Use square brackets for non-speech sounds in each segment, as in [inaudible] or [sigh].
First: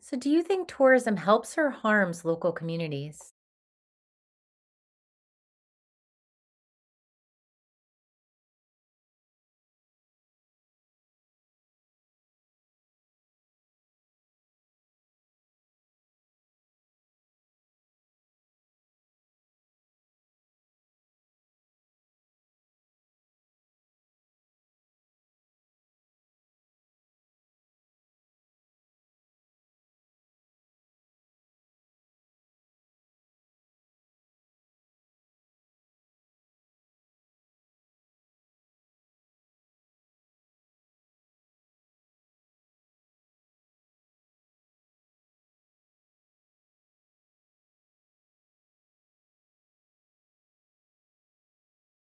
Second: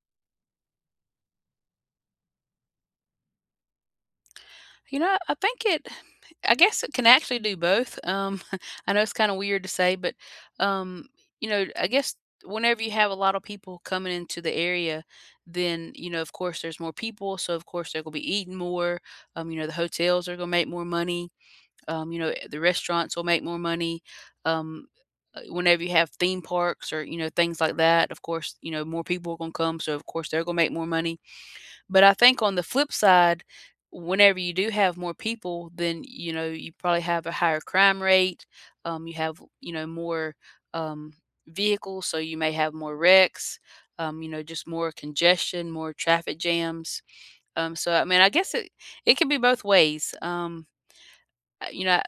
So, do you think tourism helps or harms local communities? You know, I think it I guess it can actually do both. [laughs] I know it's kind of weird to say, but um, you know, I guess whenever you have a lot of people coming into the area, then, you know, of course, there's more people, so of course they're gonna be eating more. The hotels are gonna make more money. The restaurants will make more money. Um, whenever you have theme parks or, you know, things like that, of course, you know, more people are gonna come, so of course they're gonna make more money. But I think on the flip side, whenever you do have more people, then, you know, you probably have a higher crime rate. You have, you know, more um, vehicles, so you may have more wrecks. You know, just more congestion, more traffic jams. I mean, I guess it can be both ways. Uh, you know,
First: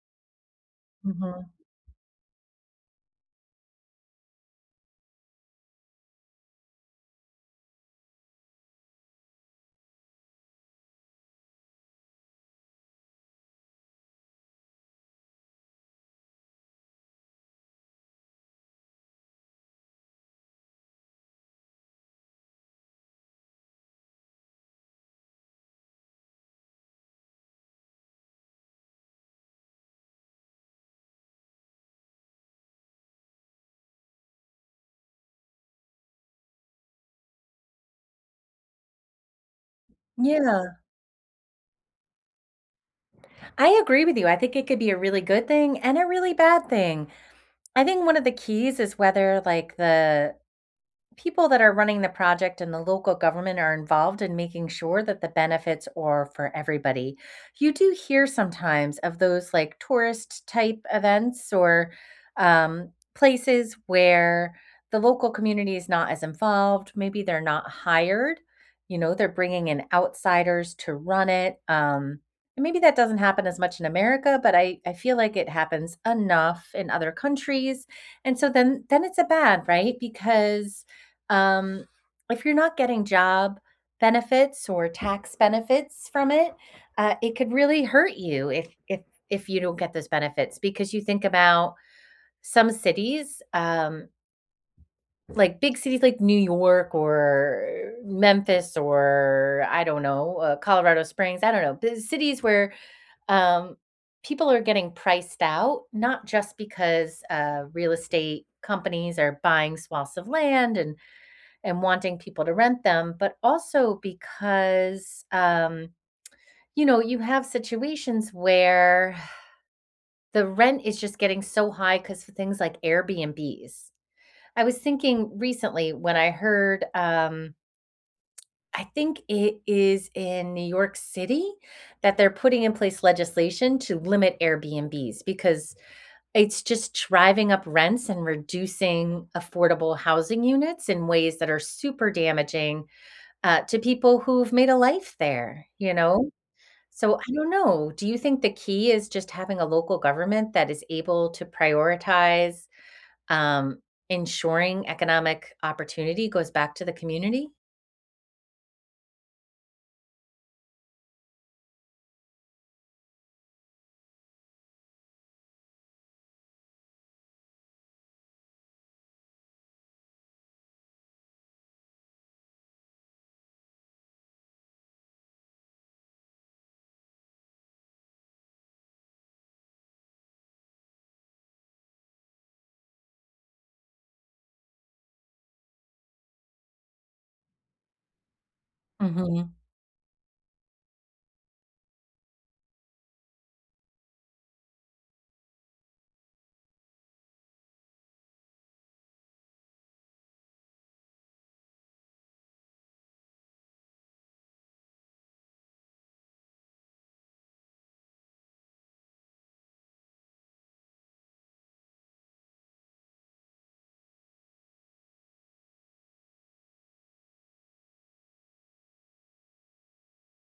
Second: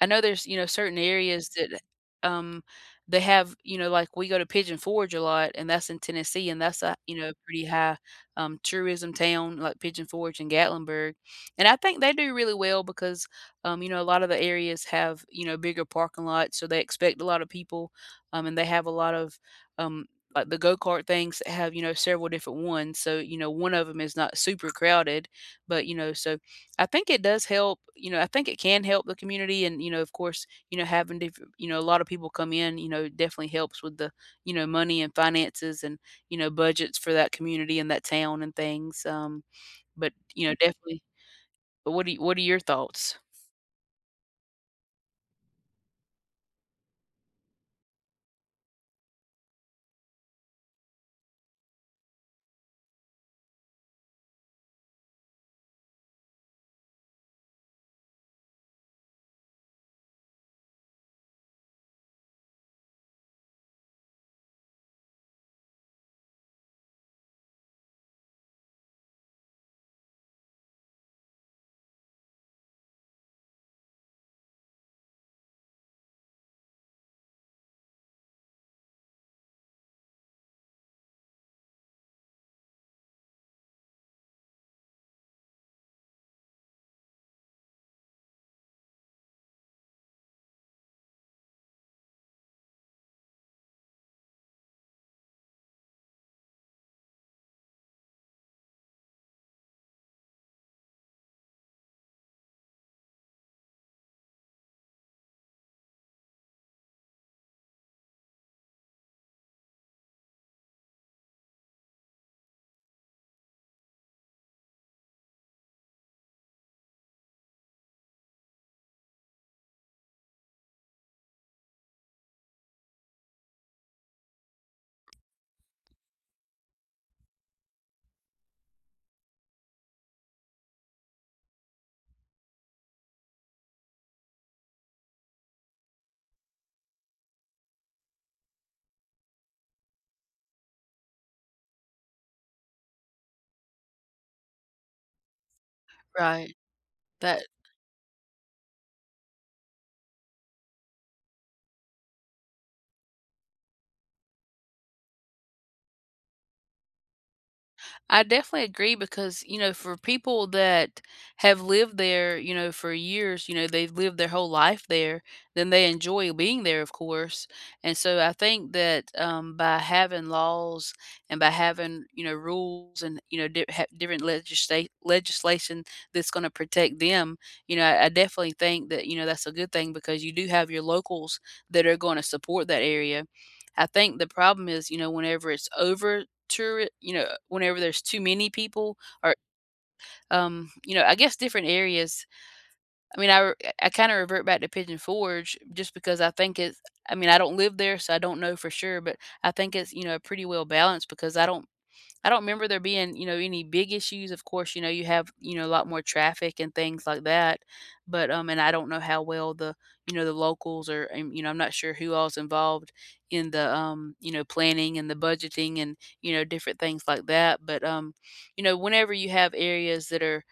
I know there's, you know, certain areas Mhm. that, um, they have, you know, like we go to Pigeon Forge a lot, and that's in Tennessee, and that's a, you know, pretty high, tourism town, like Pigeon Forge and Gatlinburg. And I think they do really well because, you know, a lot of the areas have, you know, bigger parking lots, so they expect a lot of people, and they have a lot of, um, like the go-kart things that have, you know, several different ones. So, you know, one of them is not super crowded, but, you know, so I think it does help. You know, I think it can help the community and, you know, of course, you know, having diff you know, a lot of people come in, you know, definitely helps with the, you know, money and finances and, you know, budgets for that community and that town and things, but, you know, Yeah. definitely but what do you what are your thoughts? I agree with you. I think it could be a really good thing and a really bad thing. I think one of the keys is whether like the people that are running the project and the local government are involved in making sure that the benefits are for everybody. You do hear sometimes of those like tourist type events or um, places where the local community is not as involved. Maybe they're not hired. You know, they're bringing in outsiders to run it. And maybe that doesn't happen as much in America, but I feel like it happens enough in other countries. And so then it's a bad, right? Because um, if you're not getting job benefits or tax benefits from it, it could really hurt you if you don't get those benefits because you think about some cities, like big cities like New York or Memphis or I don't know, Colorado Springs. I don't know, the cities where um, people are getting priced out, not just because real estate companies are buying swaths of land and wanting people to rent them, but also because, you know, you have situations where the rent is just getting so high because for things like Airbnbs. I was thinking recently when I heard, I think it is in New York City that they're putting in place legislation to limit Airbnbs because it's just driving up rents and reducing affordable housing units in ways that are super damaging to people who've made a life there, you know? Right, So I that don't know. Do you think the key is just having a local government that is able to prioritize, um, ensuring economic opportunity goes back to the community? I definitely agree because, you know, for people that have lived there, you know, for years, you know, they've lived their whole life there, then they enjoy being there, of course. And so I think that, by having laws and by having, you know, rules and, you know, different legislation that's going to protect them, you know, I definitely think that, you know, that's a good thing because you do have your locals that are going to support that area. I think the problem is, you know, whenever it's over touri you know, whenever there's too many people or, Mhm, you know, I guess different areas. I mean, I kinda revert back to Pigeon Forge just because I think it's I mean, I don't live there, so I don't know for sure, but I think it's, you know, pretty well balanced because I don't remember there being, you know, any big issues. Of course, you know, you have, you know, a lot more traffic and things like that. But and I don't know how well the, you know, the locals are. You know, I'm not sure who all's involved in the, you know, planning and the budgeting and, you know, different things like that. But you know, whenever you have areas that are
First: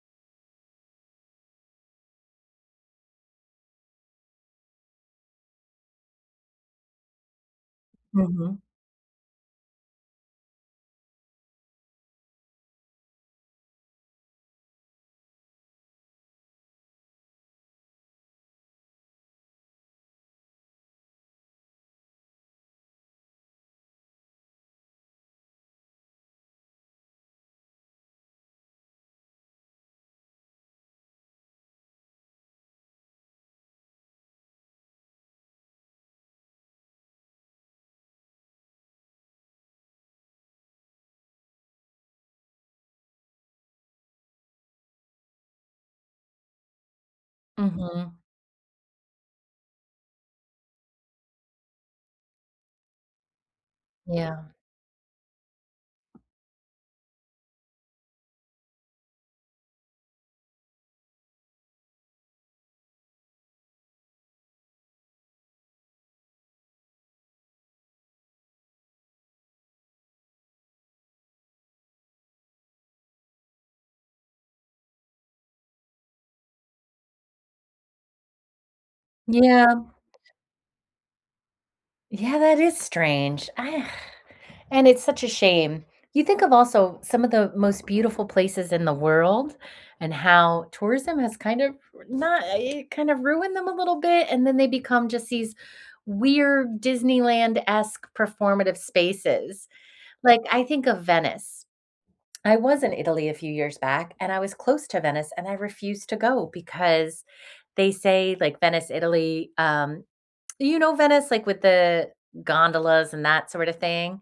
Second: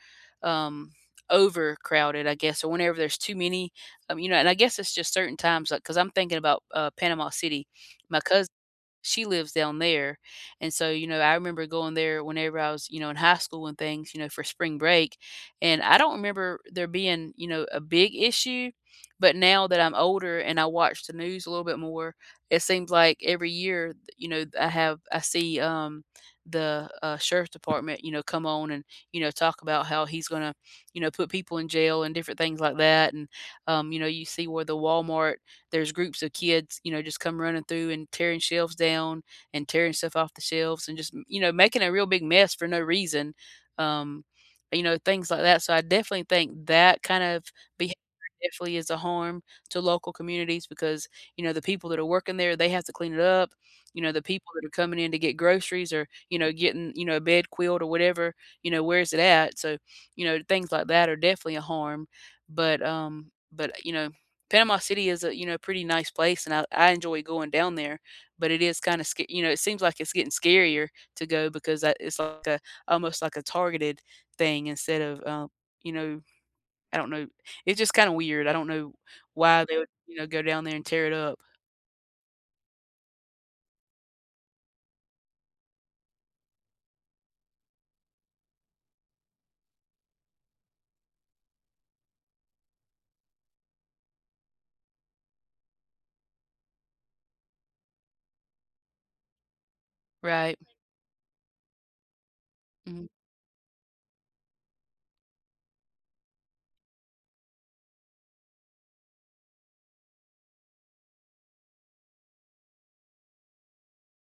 um overcrowded, I guess, or whenever there's too many, you know, and I guess it's just certain times, like, because I'm thinking about Panama City. My cousin, mhm, she lives down there. And so, you know, I remember going there whenever I was, you know, in high school and things, you know, for spring break. And I don't remember there being, you know, a big issue. But now that I'm older and I watch the news a little bit more, it seems like every year, you know, I see, the, sheriff's department, you know, come on and, you know, talk about how he's going to, you know, put people in jail and different things like that. And, you know, you see where the Walmart there's groups of kids, you know, just come running through and tearing shelves down and tearing stuff off the shelves and just, you know, making a real big mess for no reason. Um, you know, things like that. So I definitely think that kind of behavior mhm. definitely is a harm to local communities because, you know, the people that are working there, they have to clean it up. You know, the Yeah. people that are coming in to get groceries or, you know, getting, you know, a bed quilt or whatever, you know, where is it at? So, you know, things like that are definitely a harm. But but you know, Panama City is a, you know, pretty nice place, and I enjoy going down there, but it is kinda sc you know, it seems like it's getting scarier to go because I it's like a almost like a targeted thing instead of, you know, I don't know. It's just kinda weird. I don't know why they would, Yeah. you know, go down there and tear it up. Yeah, that is strange. I And it's such a shame. You think of also some of the most beautiful places in the world and how tourism has kind of not it kind of ruined them a little bit, and then they become just these weird Disneyland-esque performative spaces. Like, Right. I think of Venice. I was in Mhm. Italy a few years back, and I was close to Venice, and I refused to go because they say, like, Venice, Italy, you know Venice, like, with the gondolas and that sort of thing?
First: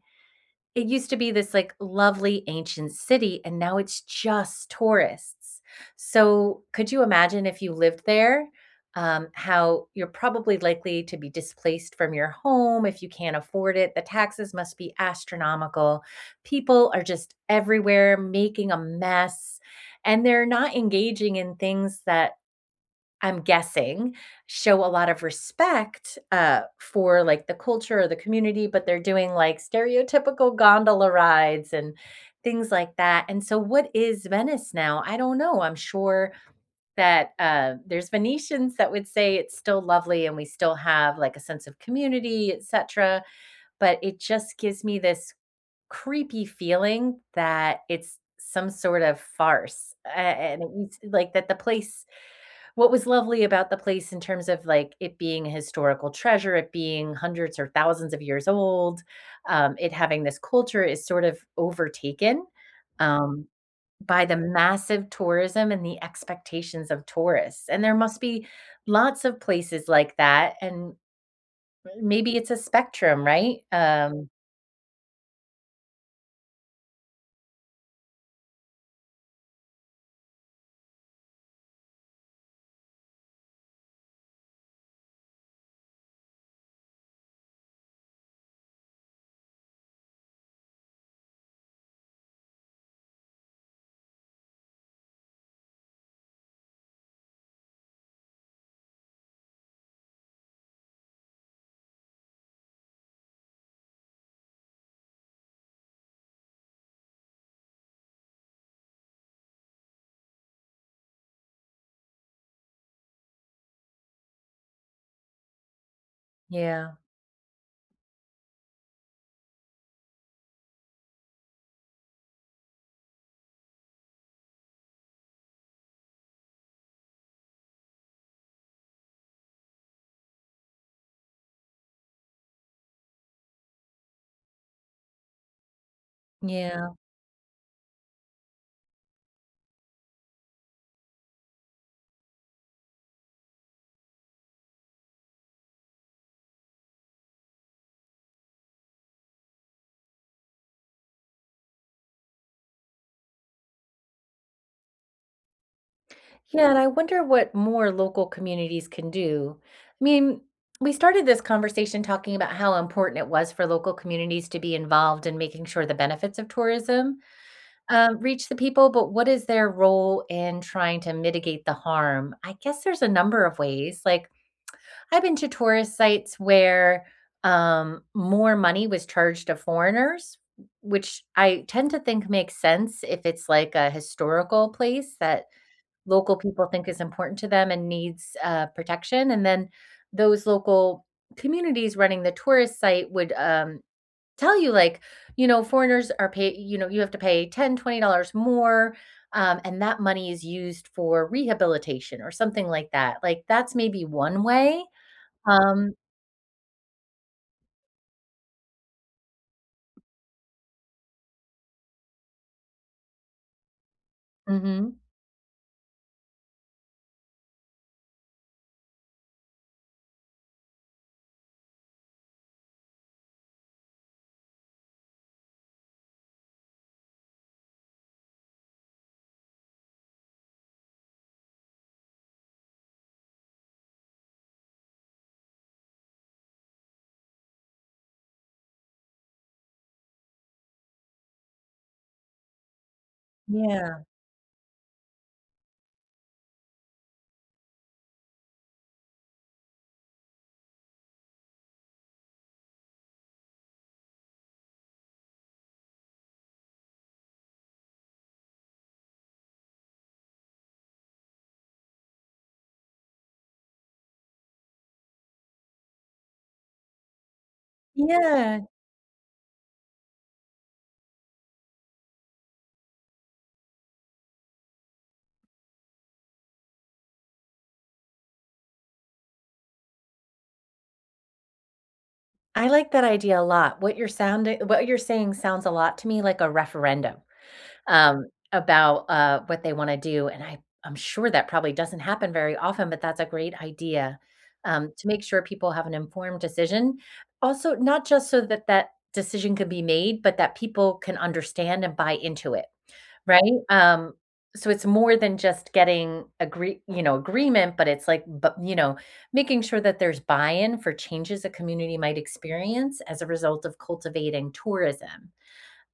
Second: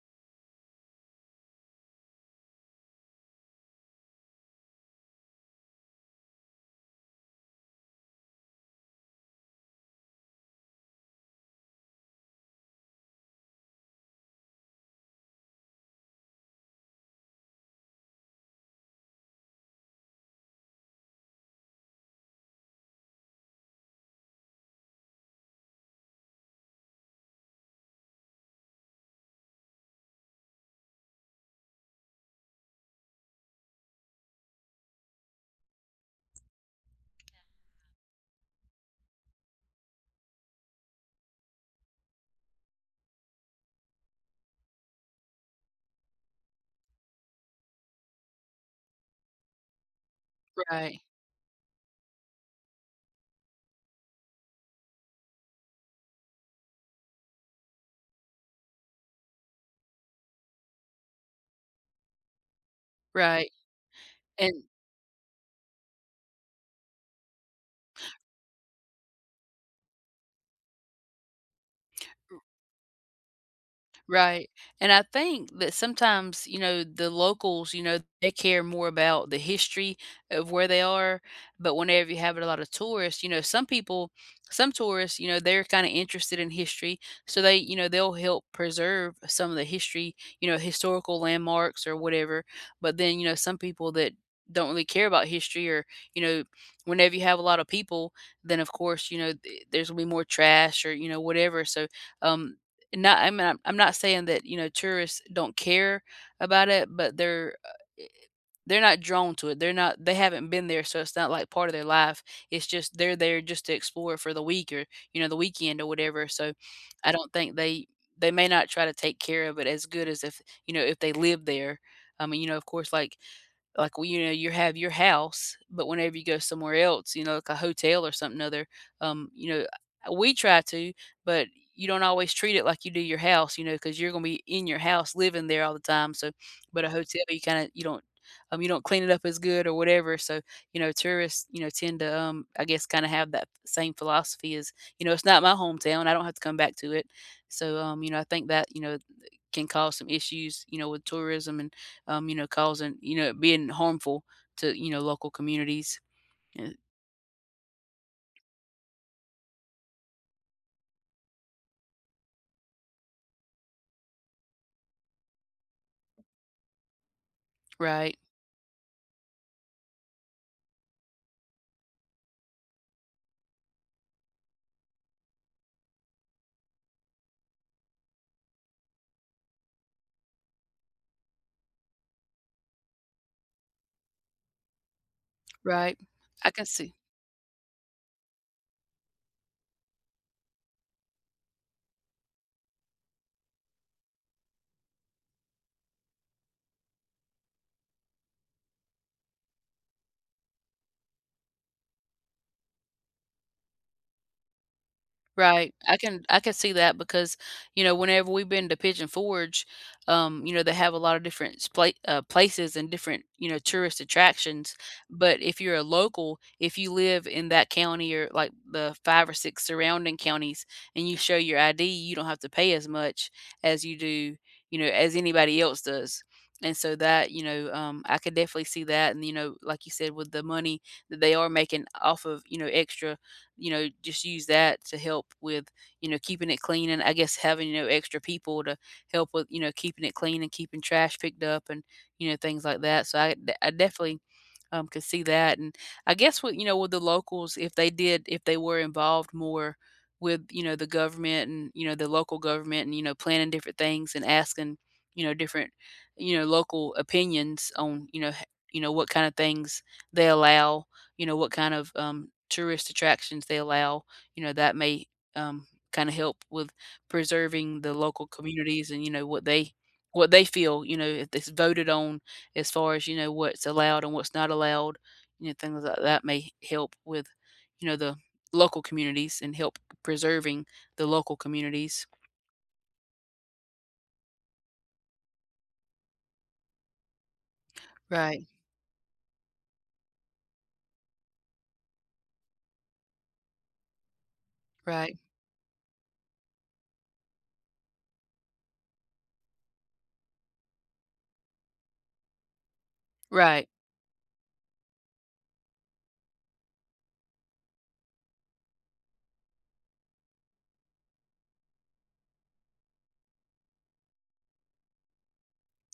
It used to be this, like, lovely ancient city, and now it's just tourists. So, could you imagine if you lived there, how you're probably likely to be displaced from your home if you can't afford it? The taxes must be astronomical. People are just everywhere making a mess, and they're not engaging in things that I'm guessing, show a lot of respect, for, like, the culture or the community, but they're doing, like, stereotypical gondola rides and things like that, and so what is Venice now? I don't know, I'm sure that, there's Venetians that would say it's still lovely and we still have, like, a sense of community, etcetera, but it just gives me this creepy feeling that it's some sort of farce, a and it's Right. like, that the place what was lovely about the place in terms of, like, it being a historical treasure, it being hundreds or thousands of years old, it having this culture is sort of overtaken, um, Right. by the And massive tourism and the expectations of tourists, and there must be lots of places like that, and maybe it's a spectrum, right? Right, and I think that sometimes, you know, the locals, you know, they care more about the history of where they are, but whenever you have a lot of tourists, you know, some tourists, you know, they're kinda interested in history, so they, you know, they'll help preserve some of the history, you know, historical landmarks or whatever, but then, you know, some people that don't really care about history or, you know, whenever you have a lot of people, then, of course, you know, th there's gonna be more trash or, you know, whatever, so, um, and Not I mean, I'm not saying that, you know, tourists don't care about it, but they're, eh, they're not drawn to it. They haven't been there, so it's not like part of their life. It's just they're there just to explore for the week or, you know, the weekend or whatever, so yeah, I don't think they may not try to take care of it as good as if, you know, if they lived there. I mean, you know, of course, like, well, you know, you have your house, but whenever you go somewhere else, you know, like a hotel or something other, um, you know, we try to, but you don't always treat it like you do your house, you know, because you're gonna be in your house living there all the time. So, but yeah. a hotel, you kinda you don't, you don't clean it up as good or whatever. So, you know, tourists, you know, tend to, I guess, kind of have that same philosophy as, you know, it's not my hometown. I don't have to come back to it. So, you know, I think that, you know, can cause some issues, you know, with tourism and, you know, causing, you know, being harmful to, you know, local communities. Yeah, Uh, and I wonder what more local communities can do. I mean, we started this conversation talking about how important it was for local communities to be involved in making sure the benefits of tourism Right, reach the people, but what is their role in trying to mitigate the harm? I guess there's a number of ways. Like, I've been to tourist sites where more money was charged to foreigners, which I tend to think makes sense if it's like a historical place that right. local I people can think see. is important to them and needs, protection, and then those local communities running the tourist site would, tell you, like, you know, foreigners are pay you know, you have to pay $20 dollars more, and that money is used for rehabilitation or something like that. Like, that's maybe one way. Right. Um I can see that because, you know, whenever we've been to Pigeon Forge, you know, they have a lot of different places and different, you know, tourist attractions. mhm. But if you're a local, if you live in that county or like the five or six surrounding counties and you show your ID, you don't have to pay as much as you do, you know, as anybody else does. And so that, you know, I could definitely see that. And, you know, like you said, with the money that they are making off of, you know, extra you know, just use that to help with, you know, keeping it clean and I guess having, you know, extra people to help with, you know, keeping it clean and keeping trash picked up and, you know, things like that. So I Yeah. definitely, could see that. And I guess what, you know, with the locals, if they did, if they were involved more with, you know, the government and, you know, the local government and, you know, planning different things and asking, you know, different, you know, local opinions on, you know, you know, what kind of things they allow, you know, what kind of, tourist attractions they allow, you know, that may, um, kinda help with preserving the local Yeah. communities and, you know, what they feel, you know, if it's voted on as far as, you know, what's allowed and what's not allowed, you know, things like that may help with, you know, the local communities and help preserving the local communities. I like that idea a lot. What you're saying sounds a lot to me like a referendum. Right, About, what they wanna do, and I'm sure that probably doesn't happen very often, but that's a great idea, to right, make sure people have an informed decision. Also, not just so that that decision can be made, but that people can understand and buy into it, right? right, So it's more than just getting agreement, but it's like, but, you know, making sure that there's buy-in for changes a community might experience as a result of cultivating tourism.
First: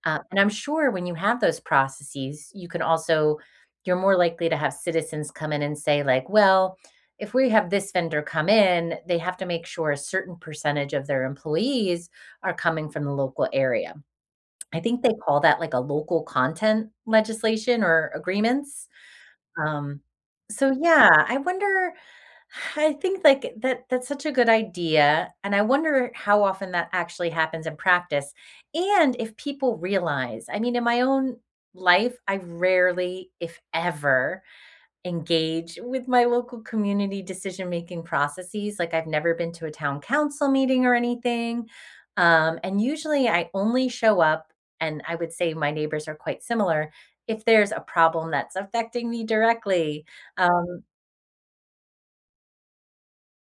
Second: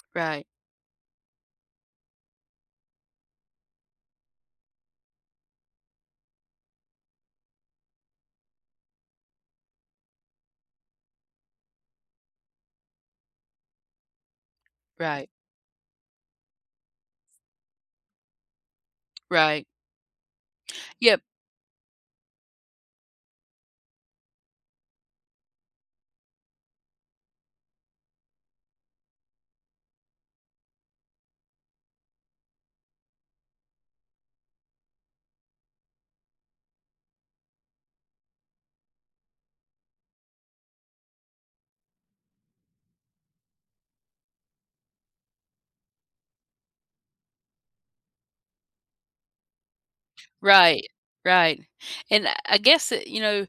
And right, I'm sure when you have those processes, you can also you're more likely to have citizens come in and say like, "Well, if we have this vendor come in, they have to make sure a certain percentage of their employees are coming from the local area." I think they right, call that like a local content legislation or agreements. right. Um, so Yep. yeah, I think like that's such a good idea, and I wonder how often that actually happens in practice and if people realize. I mean, in my own life, I rarely, if ever, engage with my local community decision-making processes, like, I've never been to a town council meeting or anything, and usually I only show up and I would say my neighbors are quite similar, if there's a problem that's affecting me directly, um Right, right, and I guess that, you know,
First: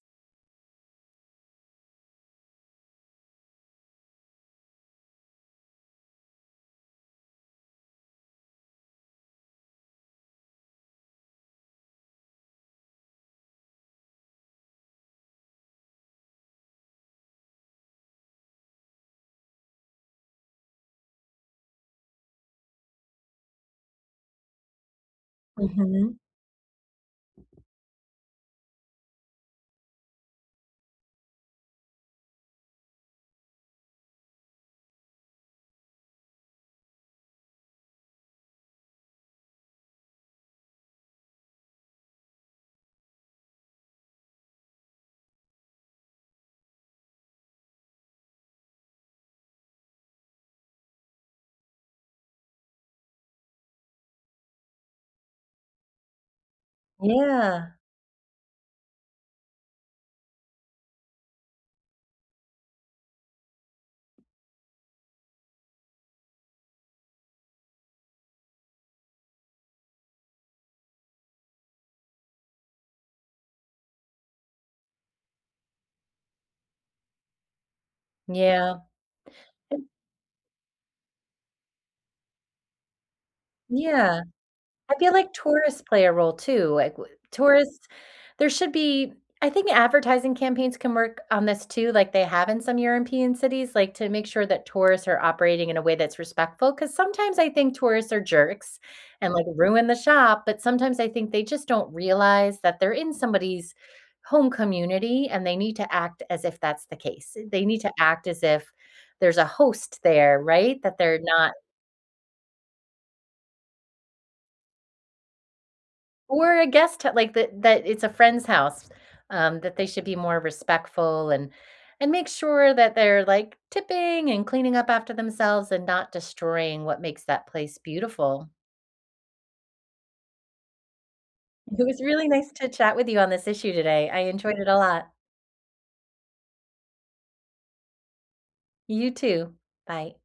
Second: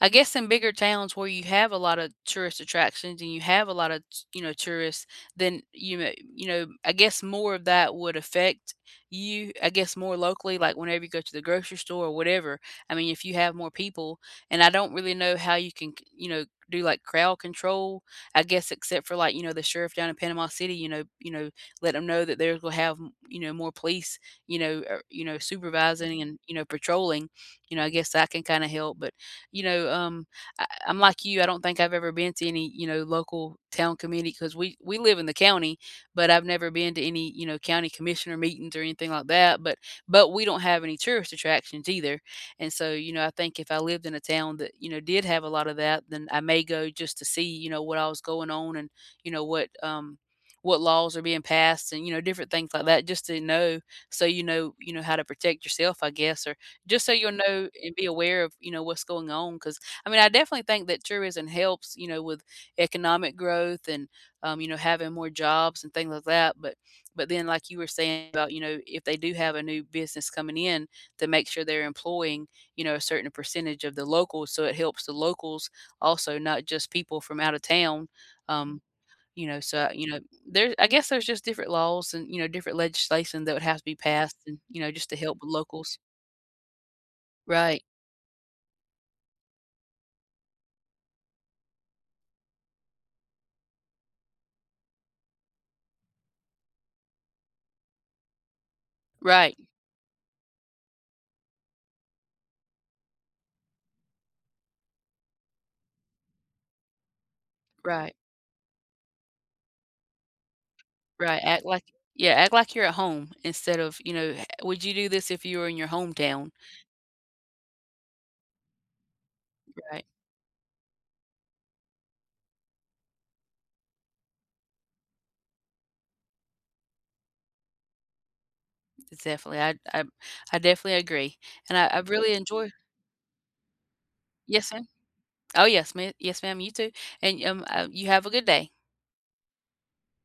I guess in bigger towns where you have a lot of tourist attractions and you have a lot of, t you know, tourists, then, you know, I guess more of that would affect you, I guess, more locally, like, whenever you go to the grocery store or whatever. I mean, if you have more people, and I don't really know how you can c you know, do, like, crowd control, I guess, except for, like, you know, the sheriff down in Panama City, you know, let them know that they're gonna have, you know, more police, you know, Mhm. supervising and, you know, patrolling, you know, I guess that can kind of help. But, you know, I'm like you. I don't think I've ever been to any, you know, local town committee because we live in the county, but I've never been to any, you know, county commissioner meetings or anything like that. But we don't have any tourist attractions either. And so, you know, I think if I lived in a town that, you know, did have a lot of that, then I may go just to see, you know, what I was going on and, you know, what laws are being passed and, you know, different things like that, just to know, so you know how to protect yourself, I guess, or just so you'll know Yeah. and be aware of, you know, what's going on, because I mean I definitely think that tourism helps, you know, with economic growth and, you know, having more jobs and things like that, but then like you were saying about, you know, if they do have a new business coming in to make sure they're employing, you know, a certain percentage of the locals so it helps the locals, also not just people from out of town. Yeah. um, you know, so, you know, there's. I guess there's just different laws and, you know, different legislation that would have to be Yeah. passed and, you know, I just feel to like help with tourists locals. play a role too, like, w Right. tourists there should be I think advertising campaigns can work on this too, like they have in some European cities, like, to make sure that tourists are operating in a way that's respectful. Because sometimes I think tourists are jerks and, like, Right. ruin the shop, but sometimes I think they just don't realize that they're in somebody's home community, and they need to act as if that's the case. They need to Right. act as if there's a host there, right? That they're Right. not Act like yeah, act like you're at home instead of, you know, "H would you do this if you were in your hometown?" Or a guest hou like, that it's a friend's house, that they should Right. be more respectful and make sure that they're, like, tipping and cleaning up after themselves and not destroying what makes that place beautiful. It's definitely I definitely agree, and It I was really really nice to enjoy chat with you on this issue today. I enjoyed it yes, a ma'am. lot. Oh, yes, ma'am. Yes, ma'am, you too, and, you have a good day. You too. Bye.